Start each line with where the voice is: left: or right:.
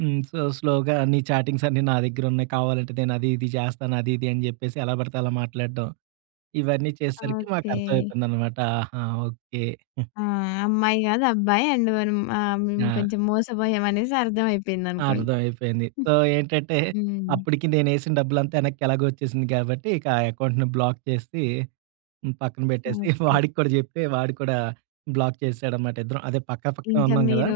right: హ్మ్. సో, స్లోగా అన్ని చాటింగ్సన్నీ నా దగ్గరున్నాయి. కావాలంటే నేనది ఇది జేస్తాను. అది ఇది అని చెప్పేసి, ఎలా పడితే అలా మాట్లాడడం ఇవన్నీ చేసేసరికి
left: ఓకే.
right: మాకర్థమైపోయిందనమాట ఆహా! ఓకే.
left: ఆ అమ్మాయి కాదు అబ్బాయి. అండ్ మనం ఆహ్, మేము
right: ఆ!
left: కొంచెం మోసపోయాం అనేసర్థం అయిపోయిందనుకుంటా.
right: అర్థ‌మైపోయింది. సో ఏంటంటే
left: హ్మ్.
right: అప్పటికి నే‌నేసిన డబ్బులంతా వెనక్కి ఎలాగో వచ్చేసింది కాబట్టి ఇక ఆ అకౌంట్‌ని బ్లాక్ చేసి, పక్కన పెట్టేసి
left: ఓకే.
right: వాడిక్కూడా చెప్పి, వాడు కూడా బ్లాక్ చేశాడన్నమాట. ఇద్దరం అదే పక్క పక్క
left: ఇంకా
right: ఉన్నాం కదా!
left: మీరు,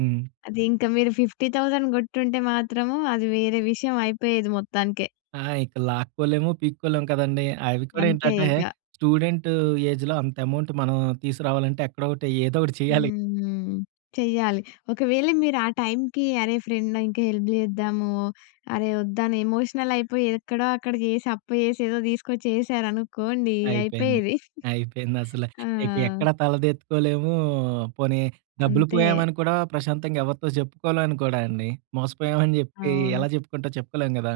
right: హ్మ్.
left: అది ఇంక మీరు 50,000 కొట్టుంటే మాత్రము అది వేరే విషయమైపోయేది మొత్తానికే.
right: ఆ ఇక లాక్కోలేము, పీక్కోలేము కదండీ! అవి కూడా
left: అంతే
right: ఏంటంటే
left: ఇగ.
right: స్టూడెంటు ఏజ్‌లో అంత అమౌంట్ మనం తీసుకురావాలంటే ఎక్కడోకటి ఏదోకటి చేయాలి.
left: హ్మ్. చెయ్యాలి. ఒకవేళ మీరు ఆ టైమ్‌కి అరే ఫ్రెండ్ ఇంక హెల్ప్ చేద్దాము, అరె వద్దనే ఎమోషనలయిపోయి ఎక్కడో అక్కడ చేసి అప్పు చేసి ఏదో తీసుకొచేసారనుకోండి
right: అయిపోయింది.
left: అయిపోయేది.
right: అయిపోయిందసల.
left: ఆ!
right: ఇక ఎక్కడ తల ఎత్తుకోలేము, పోనీ డబ్బులు
left: అంతే.
right: పోయామ‌ని కూడా ప్రశాంతంగా ఎవరితో చెప్పుకోలేను కూడండి. మోసపోయామని చెప్పి
left: అవును.
right: ఎలా చెప్పుకుంటాం? చెప్పుకోలేం కదా!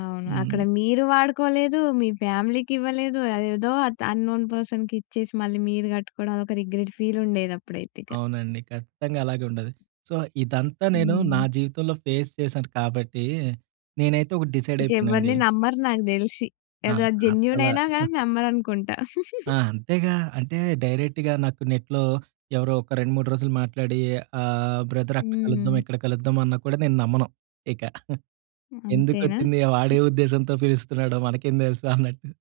left: అవును. అక్కడ
right: హ్మ్.
left: మీరు వాడుకోలేదు, మీ ఫ్యామిలీకివ్వలేదు, అదేదో ఆత్ అన్నోన్ పర్సన్‌కిచ్చేసి, మళ్ళీ మీరు కట్టుకోవడం అది ఒక రిగ్రెట్ ఫీలుండేది అప్పుడైతే ఇక.
right: అవునండి ఖచ్చితంగా అలాగుండదు. సో, ఇదంతా నేను నా
left: హ్మ్.
right: జీవితంలో ఫేస్ చేశాను. కాబట్టి నేనైతే ఒకటి డిసైడ్ అయిపోయానండి.
left: ఇంకెవరిని నమ్మరు నాకు తెలిసి.
right: ఆ!
left: ఏదో
right: అసల
left: జెన్యూనయినా గాని నమ్మరనుకుంటా.
right: ఆ! అంతేగా. అంటే డైరెక్ట్‌గా నాకు నెట్‌లో ఎవరో ఒక 2 3 రోజులు మాట్లాడి ఆ బ్రదర్ అక్కడ కలుద్దాం,
left: హ్మ్.
right: ఇక్కడ కలుద్దాం అన్న కూడా నేను నమ్మను ఇక.
left: అంతేనా?
right: ఎందుకొచ్చింది వాడే
left: హ్మ్.
right: ఉద్దేశంతో పిలుస్తున్నాడో మనకేం తెలుసు అన్నట్టు.